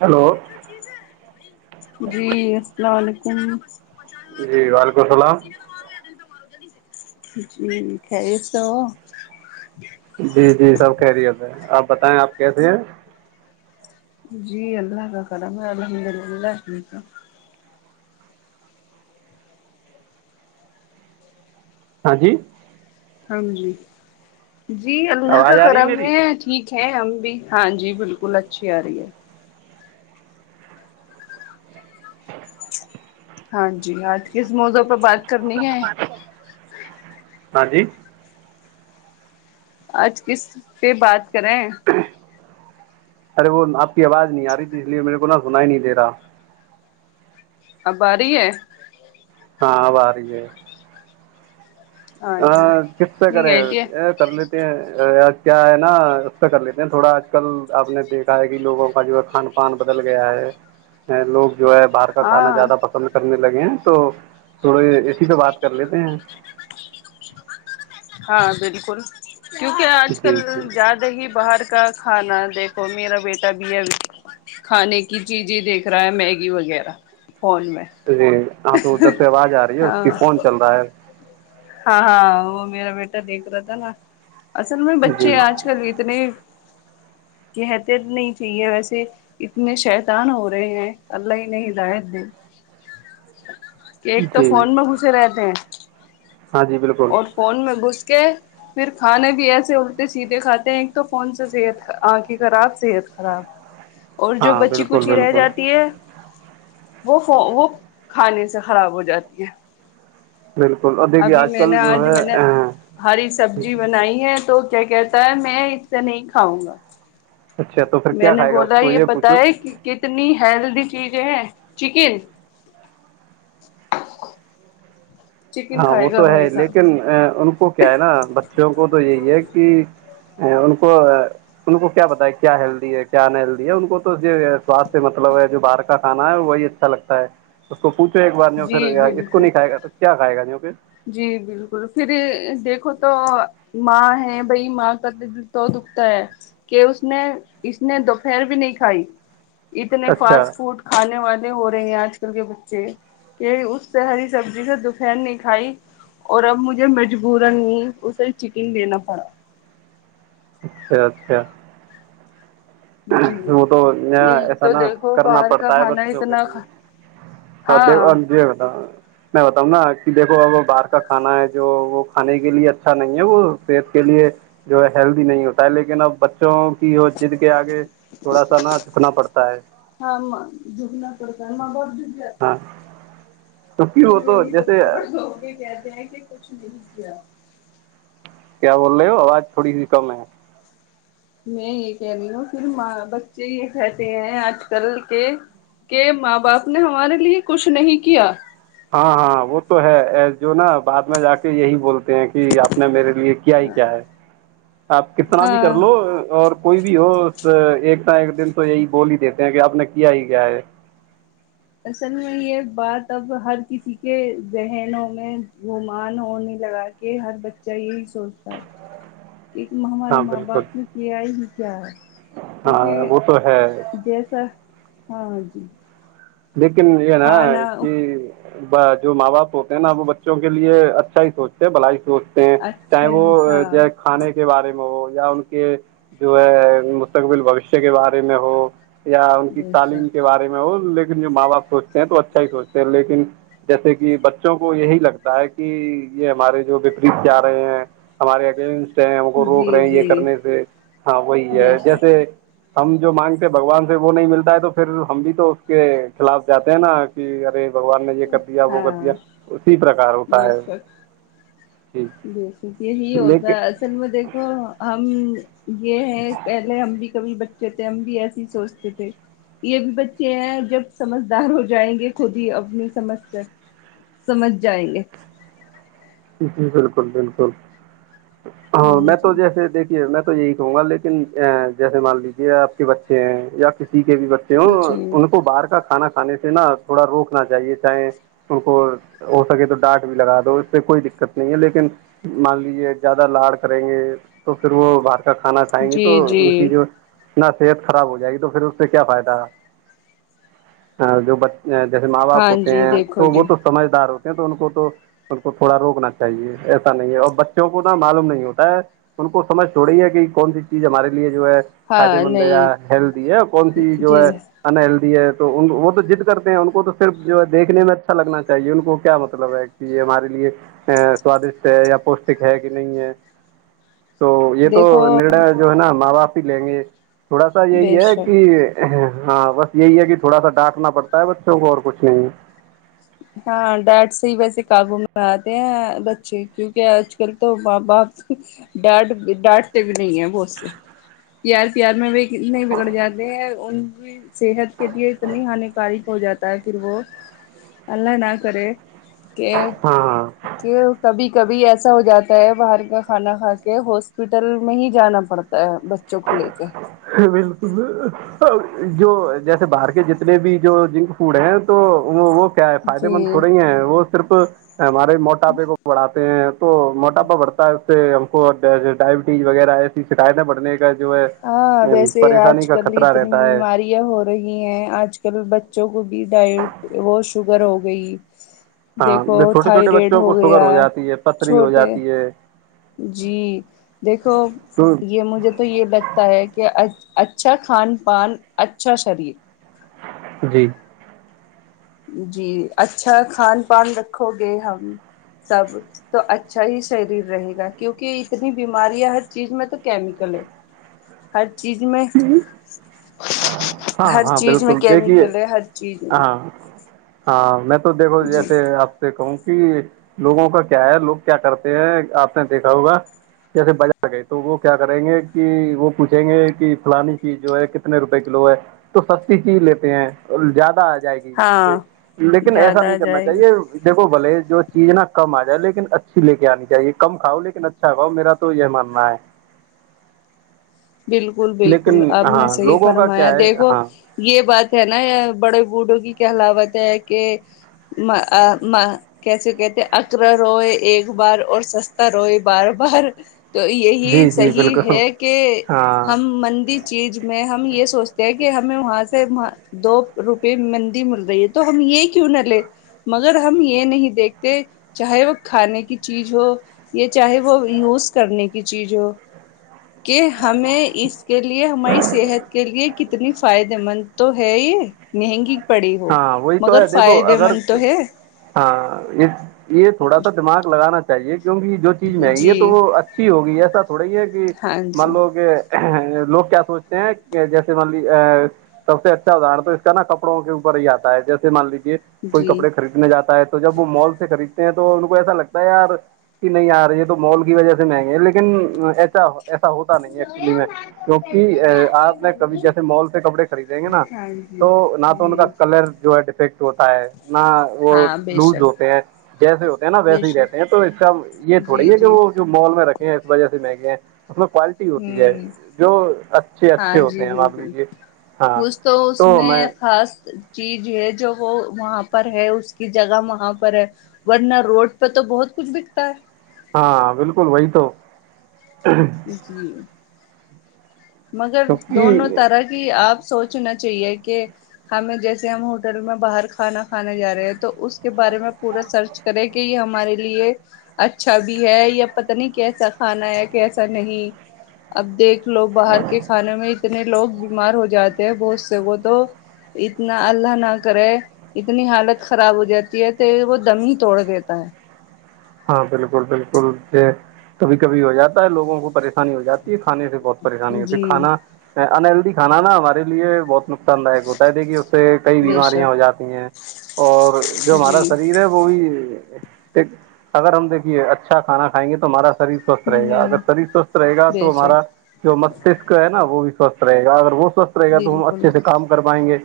hello جی السلام علیکم جی وعلیکم السلام خیریت سے ہو جی جی سب خیریت ہے آپ بتائیں آپ کیسے ہیں جی اللہ کا کرم ہے الحمد للہ ہاں جی ہاں جی جی اللہ کا آواز آ رہی کرم میری ہے ٹھیک ہے ہم بھی ہاں جی بالکل اچھی آ رہی ہے ہاں جی آج کس موضوع پے بات کرنی ہے ہاں جی آج کس پہ بات کریں ارے وہ آپ کی آواز نہیں آ رہی تھی اس لیے میرے کو نہ سنا ںی نہیں دے رہا ا ب آرہی ہے ہاں آب آ رہی ہے ہاں کس سے نہیں کریں گئی تھی بھید کر لیتے ہیں کیا ہے نا اس سے کر لیتے ہیں تھوڑا آج کل آپ نے دیکھا ہے کہ لوگوں کا جو ہے کھان پان بدل گیا ہے ہے لوگ جو ہے باہر کا کھانا ہاں زیادہ پسند سند کرنے لگے ہیں تو تھوڑے اسی پہ بات کر لیتے ہیں ہاں بالکل کیونکہ آج کل جی جی زیادہ ہی باہر کا کھانا دیکھو میرا بیٹا بھی ابھی کھانے کی چیزیں دیکھ رہا ہے میگی وغیرہ فون میں جی ہاں تو ادھر سے آواز آ رہی ہے اس کی ہاں فون چل رہا ہے ہاں ہاں وہ میرا بیٹا دیکھ رہا تھا نا اصل میں بچے آج جی کل اتنے کہتے نہیں چاہیے ویسے اتنے شیطان ہو رہے ہیں الله انہیں ہدایت دے کہ ایک تو جی فون میں گھسے رہتے ہیں ہاجی بالک اور فون میں گھس کے پھر کھانے بھی ایسے الٹھے سیدھے کھاتے ہیں ایک تو فون سے صحت آنکھے خراب صحت خراب اور جو ہاں بچی بالکل کچی رہ بالکل جاتی ہے وہ فو وہ کھانے سے خراب ہو جاتی ہے بالکل اب ابھی میں نے آج میں نے ہری سبزی بنائی ہے تو کیا کہتا ہے میں اس سے نہیں کھاؤں گا اچھا تو پھر میں کیا نے کھائے گا اس بولا کو یہ پتہ پوچھو ہے کہ کتنی ہیلدی چیزیں ہیں چکن چکن ہاں وہ کھائے تو گا ہے بھائی لیکن صاحب آ ان کو کیا ہے نا بچوں کو تو یہی ہے کہ یہ ان کو آ ان کو کیا پتہ کیا ہیلدی ہے کیا انہیلدی ہے ان کو تو یہ سواستھ سے مطلب ہے جو باہر کا کھانا ہے وہی اچھا لگتا ہے اس کو پوچھو ایک بار جوی پھر جی اس کو بالکل نہیں کھائے گا تو کیا کھائے گا جوی پھر جی بالکل پھر دیکھو تو ماں ہے بھائی ماں کا تو سو دکھتا ہے کہ اس نے اس نے دوپہر بھی نہیں کھائی اتنے اچھا فاسٹ فوڈ کھانے والے ہو رہے ہیں آج کل کے بچے کہ اس طحری سبزی سے دوپہر نہیں کھائی اور اب مجھے مجبورا اسے چکن دینا پڑا اچھا اچھا جی وہ تو نیا یہی ایسا تو نہ دیکھو کرنا باہر کا پڑتا ہے کھانا بچوں کے اتنا لیے سھے ہاں جی اگتا [unintelligible] میں بتاؤں نا کہ دیکھو باہر کا کھانا ہے جو وہ کھانے کے لیے اچھا نہیں ہے وہ صحت کے لیے جو ہے ہیلدی نہیں ہوتا ہے لیکن اب بچوں کی وہ جد کے آگے تھوڑا سا نا چھکنا پڑتا ہے ہاں جھکناپڑتا ہے ماں باپ جھک جاتے ہے ہاں کیونکہ وہ تو پھری جیسے بچے بڑو ہو کے کہتے ہیں کہ کچھ نہیں کیا کیا بول رہے ہو آواز تھوڑی سی کم ہے میں یہ کہہ رہی ہوں پھراں بچے یہ رہتے ہیں آج کل کے کہ ماں باپ نے ہمارے لیے کچھ نہیں کیا ہاں ہاں وہ تو ہے جو نا بعد میں جا کے یہی بولتے ہیں کہ آپ نے میرے لیے کیا ہی کیا ہے آپ کتنا بھی کر ہاں لو اور کوئی بھی ہو ایک س ایک دن تو یہی بول ہی دیتے ہیں کہ آپ نے کیا ہی کیا ہے اصل میں یہ بات اب ہر کسی کے ذہنوں میں گمان ہونے لگا کہ ہر بچہ یہی سوچتا ہے ایک ہمارے ہاں ماں بالکل باپ نے کیا ہی کیا ہے ہاں کیونکہ وہ تو ہے جیسا ہاں جی لیکن یہ نا کھانا کہ جو ماں باپ ہوتے ہیں نا وہ بچوں کے لیے اچھا ہی سوچتے ہیں بھلا ہی سوچتے چاہے اچھا وہ ہی ہاں کھانے کے بارے میں ہو یا ان کے جو ہے مستقبل بھوشیہ کے بارے میں ہو یا ان کی بے تعلیم کے شک بارے میں ہو لیکن جو ماں باپ سوچتے ہیں تو اچھا ہی سوچتے ہیں لیکن جیسے کہ بچوں کو یہی لگتا ہے کہ یہ ہمارے جو وپریت سے آ رہے ہیں ہمارے اگینسٹ ہیں ہم کو روک جی رہے ہیں یہ جی کرنے سے ہاں وہی ہے بے شک جیسے ہم جو مانگتے بگوان سے وہ نہیں ملتا ہے تو پھر ہم بھی تو کے خلاف جاتے ہیں نا کہ ارے بگوان نے یہ کر دیا وہ کر دیا ہاں اسی پرکار ہوتا بے ہے شک جی بے شک یہی ہوتا لیکن ہے ایسا ن میں دیکھو ہم یہ ہے پہلے ہم بھی کبھی ب تھے ہم بھی ایس ہی سوچتے تھے یہ بھی بچے ہیں جب سمجھدار ہو جائیں گے خود ہی اپنی سمجھ کر سمجھ جائیں گے جی بالکل بالکل ہاں میں تو جیسے دیکھ میں تو یہی کہوں گا لیکن جیسے مان لیجیے آپ کے بچے ہیں یا کسی کے بھی بچے کیوں جی ان کو باہر کا کھانا کھانے سے نا تھوڑا روکنا چاہیے چاہے ان کو ہو سکے تو ڈانٹ بھی لگا دو کوئی دقت نہیں ہے لیکن مان لیجیے زیادہ لاڑ کریں گے تو پھر وہ بارت کا کھانا کاہیں گی تو جی جی ان کی جو نہ صحت خراب ہو جائے گی تو پھر اس سے کیا فائدہ ہاں جو جیسے ماں باپ ہاں ہوتے جی ہیں دیکھو تو وہ جی تو سمجھدار ہوتے ہیں تو ان کو تو ان کو تھوڑا روکنا چاہیے ایسا نہیں ہے اور بچوں کو نا معلوم نہیں ہوتا ہے ان کو سمجھ تھوڑی ہے کہ کون سی چیز ہمارے لیے جو ہے فائدے ہاں مند ہے یا نہیں ہیلدی ہے کون سی جو جی ہے انہلدی ہے تو وہ تو ضد کرتے ہیں ان کو تو صرف جو ہے دیکھنے میں اچھا لگنا چاہیے ان کو کیا مطلب ہے یہ ہمارے لیے ا سوادشٹ ہے یا پوشٹک ہے کہ نہیں ہے تو یہ تو دیکھو نرناے جو ہے نا ماں باپ ہی لیں گے تھوڑا سا بے یہی ہے شک کہ ہاں بس یہی ہے کہ تھوڑا سا ڈانٹنا پڑتا ہے بچوں کو اور کچھ نہیں ہے ہاں ڈیڈ سے ہی ویسے کابو میں آتے ہیں بچے کیونکہ آج کل تو ماں باپ ڈاٹ ڈاٹتے بھی نہیں ہے بوس سے پیار پیار میں بھی کتنے بگڑ جاتے ہیں ان بھی صحت کے لیے اتنی ہانیکارک ہو جاتا ہے پھر وہ اللہ نہ کرے کہ ہاں ہاں کہ کبھی کبھی ایسا ہو جاتا ہے باہر کا کھانا کھا کے ہاسپٹل میں ہی جانا پڑ تا ہے بچوں کو لے کے بالکل جو جیسے باہر کے جتنے بھی جو جنک فوڈ ہیں تو وہ وہ کیا ہے فائدے مند جی تھوڈ ہیں وہ صرف ہمارے موٹاپے کو بڑھاتے ہیں تو موٹاپا بڑھتا ہے اس سے ہم کو ڈائبٹیز وغیرہ ایسی شکایتیں بڑھنے کا جو ہے ہاں ویسے آج پریشانی کا کل خطرہ اتنی رہتا ہے بیماری یاں ہو رہی ہیں آج کل بچوں کو بھی ڈائٹ وہ شوگر ہو گئی ہاں دیکھو چھوٹے چھوٹے تھائرائڈ بچوں ہو کو شوگر گیا جاتی ہے پتھری ہو چھوٹے جاتی ہے جی دیکھو تو یہ مجھے تو یہ لگتا ہے کہ اچھا کھان پان اچھا شریر جی جی اچھا کھان پان رکھو گے ہم سب تو اچھا ہی شریر رہے گا کیونکہ اتنی بیماریاں ہر چیز میں تو کیمیکل ہے ہر چیز میں ہاں ہر ہاں چیز میں بالکل دیکھیے کیمیکل ہے ہر چیز میں ہاں ہاں میں تو دیکھو جی جیسے آپ سے کہوں کہ لوگوں کا کیا ہے لوگ کیا کرتے ہیں آپ نے دیکھا ہوگا کیسے بجا گئے تو وہ کیا کریں گے کہ وہ پوچھیں گے کہ فلانی چیز جو ہے کتنے روپئے کلو ہے تو سستی چیز لیتے ہیں زیادہ آ جائے گی ہاں لیکن ایسا زیادہ نہیں آ کرنا جائے گی چاہیے یکھو بلے جو چیز نا کم آ جائے لیکن اچھی لے کے آنی چاہیے کم کھاؤ لیکن اچا اچھا کھاؤ میرا تو یہ ماننا ہے بالکل بالکل لیکن آپ نے ہاں صحیح لوگوں کا فرمایا کیا ہے دیکھو ہاں یہ بات ہے نا بڑے بھوڈھوں کی کہلاوت ہے کہ ما ما آ کیسے کہتے اکرا روئے ایک بار اور سستا روئے بار بار تو یہی جی جی صحیح بالکل ہے کہ ہاں ہم مندی چیز میں ہم یہ سوچتے ہیں کہ ہمیں وہاں سے دو روپے مندی مل رہی ہے تو ہم یہ کیوں نہ لے مگر ہم یہ نہیں دیکھتے چاہے وہ کھانے کی چیز ہو یہ چاہے وہ یوز کرنے کی چیز ہو کہ ہمیں اس کے لیے ہماری صحت کے لیے کتنی فائدے مند تو ہے یہ مہنگی پڑی ہو ہاں وہی تو مگر ہے دیکھو فائدے مند اگر تو ہے ہاں یہ یہ تھوڑا سا دماغ لگانا چاہیے کیونکہ جو چیز مہنگی ہے جی تو وہ اچھی ہوگی ایسا تھوڑا ہی ہے کہ ہاں جی مان لو کہ لوگ کیا سوچتے ہیں کہ جیسے مان لی سب سے اچھا گاربیج کا نا کپڑوں کے ہی آتا ہے جیسے مان لیجیے کوئی جی کپڑے خرید جاتا ہے تو جب وہ مال سے خریدتے ہیں تو ان کو ایسا لگتا ہے یار کہ نہیں آ رہی ہے تو مال کی وجہ سے مہنگے ہیں لیکن ایسا ایسا ہوتا نہیں ہے ایکچولی میں کیونکہ آپ نے کبھی جیسے مال سے کپڑے خریدیں گے نا ہاں جی تو نہ تو ان کا جی ک لر جو ہے ڈیفیکٹ ہوتا ہے نہ وہ ہاں بے لوز شک ہوتے ہیں جیسے ہوتے ہیں نا بے ویسے ہی شک رہتے ہیں تو اس کا یہ جی تھوڑی ہے کہ جی وہ جو مال میں رکھ ہیں اس وجہ سے مہنگے ہیں اس میں کوال ٹی ہوتی ہے ہوں جو اچھے ہاں اچھے ہوتے جی ہیں اب آپ بالکل لیجیے ہاں کچھ تو اس میں خاص چیز ہے جو وہ وہاں پر ہے اس کی جگہ وہاں پر ہے ورنہ روڈ پہ تو بہت کچھ بکتا ہے ہاں بالکل وہی تو ہے جی مگر دونوں کیونکہ طرح کی آپ سوچنا چاہیے کہ ہمیں جیسے ہم ہوٹل میں باہر کھانا کھانے جا رہے ہیں تو اس کے بارے میں پورا سرچ کرے کہ یہ ہمارے لیے اچھا بھی ہے یا پتا نہیں کیسا کھانا ہے کیسا نہیں اب دیکھ لو باہر کے کھانے میں اتنے لوگ بیمار ہو جاتے ہیں بہت سے وہ تو اتنا اللہ نہ کرے اتنی حالت خراب ہو جاتی ہے تو وہ دم ہی توڑ دیتا ہے ہاں بالکل بالکل یہ کبھی کبھی ہو جاتا ہے لوگوں کو پش ہو جاتی ہے کھانے سے بہت پریشانی ہوتی ہے کھانا انہیلتھی کھانا نا ہمارے لیے بہت نقصان دائیک ہوتا ہے دیکھیے اس سے کئی بے بیماریاں ہو شک جاتی ہیں اور جو ہمارا جی شریر ہے وہ بھی اگر ہم دیکھیے اچھا کھانا کھائیں گے تو ہمارا شریر سوستھ ہ رہے اگر ہ شریر سوستھ رہے گا بے تو ہمارا شک جو مستشک ہے نا وہ بھی سوستھ رہے اگر وہ سوستھ رہے گا تو ہم بالکل اچھے سے کام کر پائیں گے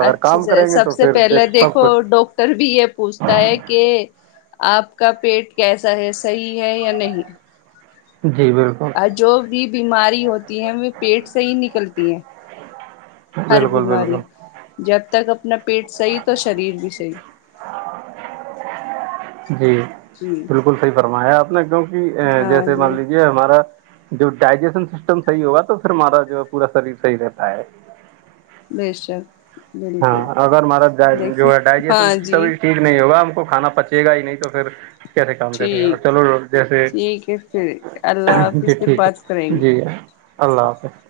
اگر اچھا کام کریں گے تو پھر دیکھ سب کچھ پر بھی یہ پوچھتا ہے کہ آپ کا پیٹ کیسا ہے صحیح ہے یا نہیں جی بالکل اور جو بھی بیماری ہوتی ہے وہ پیٹ سے ہی نکلتی ہے ہر بالکل بیماری بالکل جب تک اپنا پیٹ صحیح تو شریر بھی صحیح جی جی بالکل صحیح فرمایا آپ نے کیونکہ ہاں جیسے مان جی لیجے ہمارا جو ڈائجیسن سسٹم صحیح ہوگا تو پھر ہمارا جو ہے پورا شریر صحیح رہتا ہے بیشک ہاں اگر ہمارا دیکھیے جو ہے ڈجیسشن ہاں سسٹم جی ہی ٹھیک نہیں ہوگا ہم کو کھانا پچے گا ہی نہیں تو پھر کیسے کام جاتے اور ٹھیک چلو جیسے ٹھیک ہے پھر اللہ جی حافظ ٹھیک پھر بات کریں ہے گے جی اللہ حافظ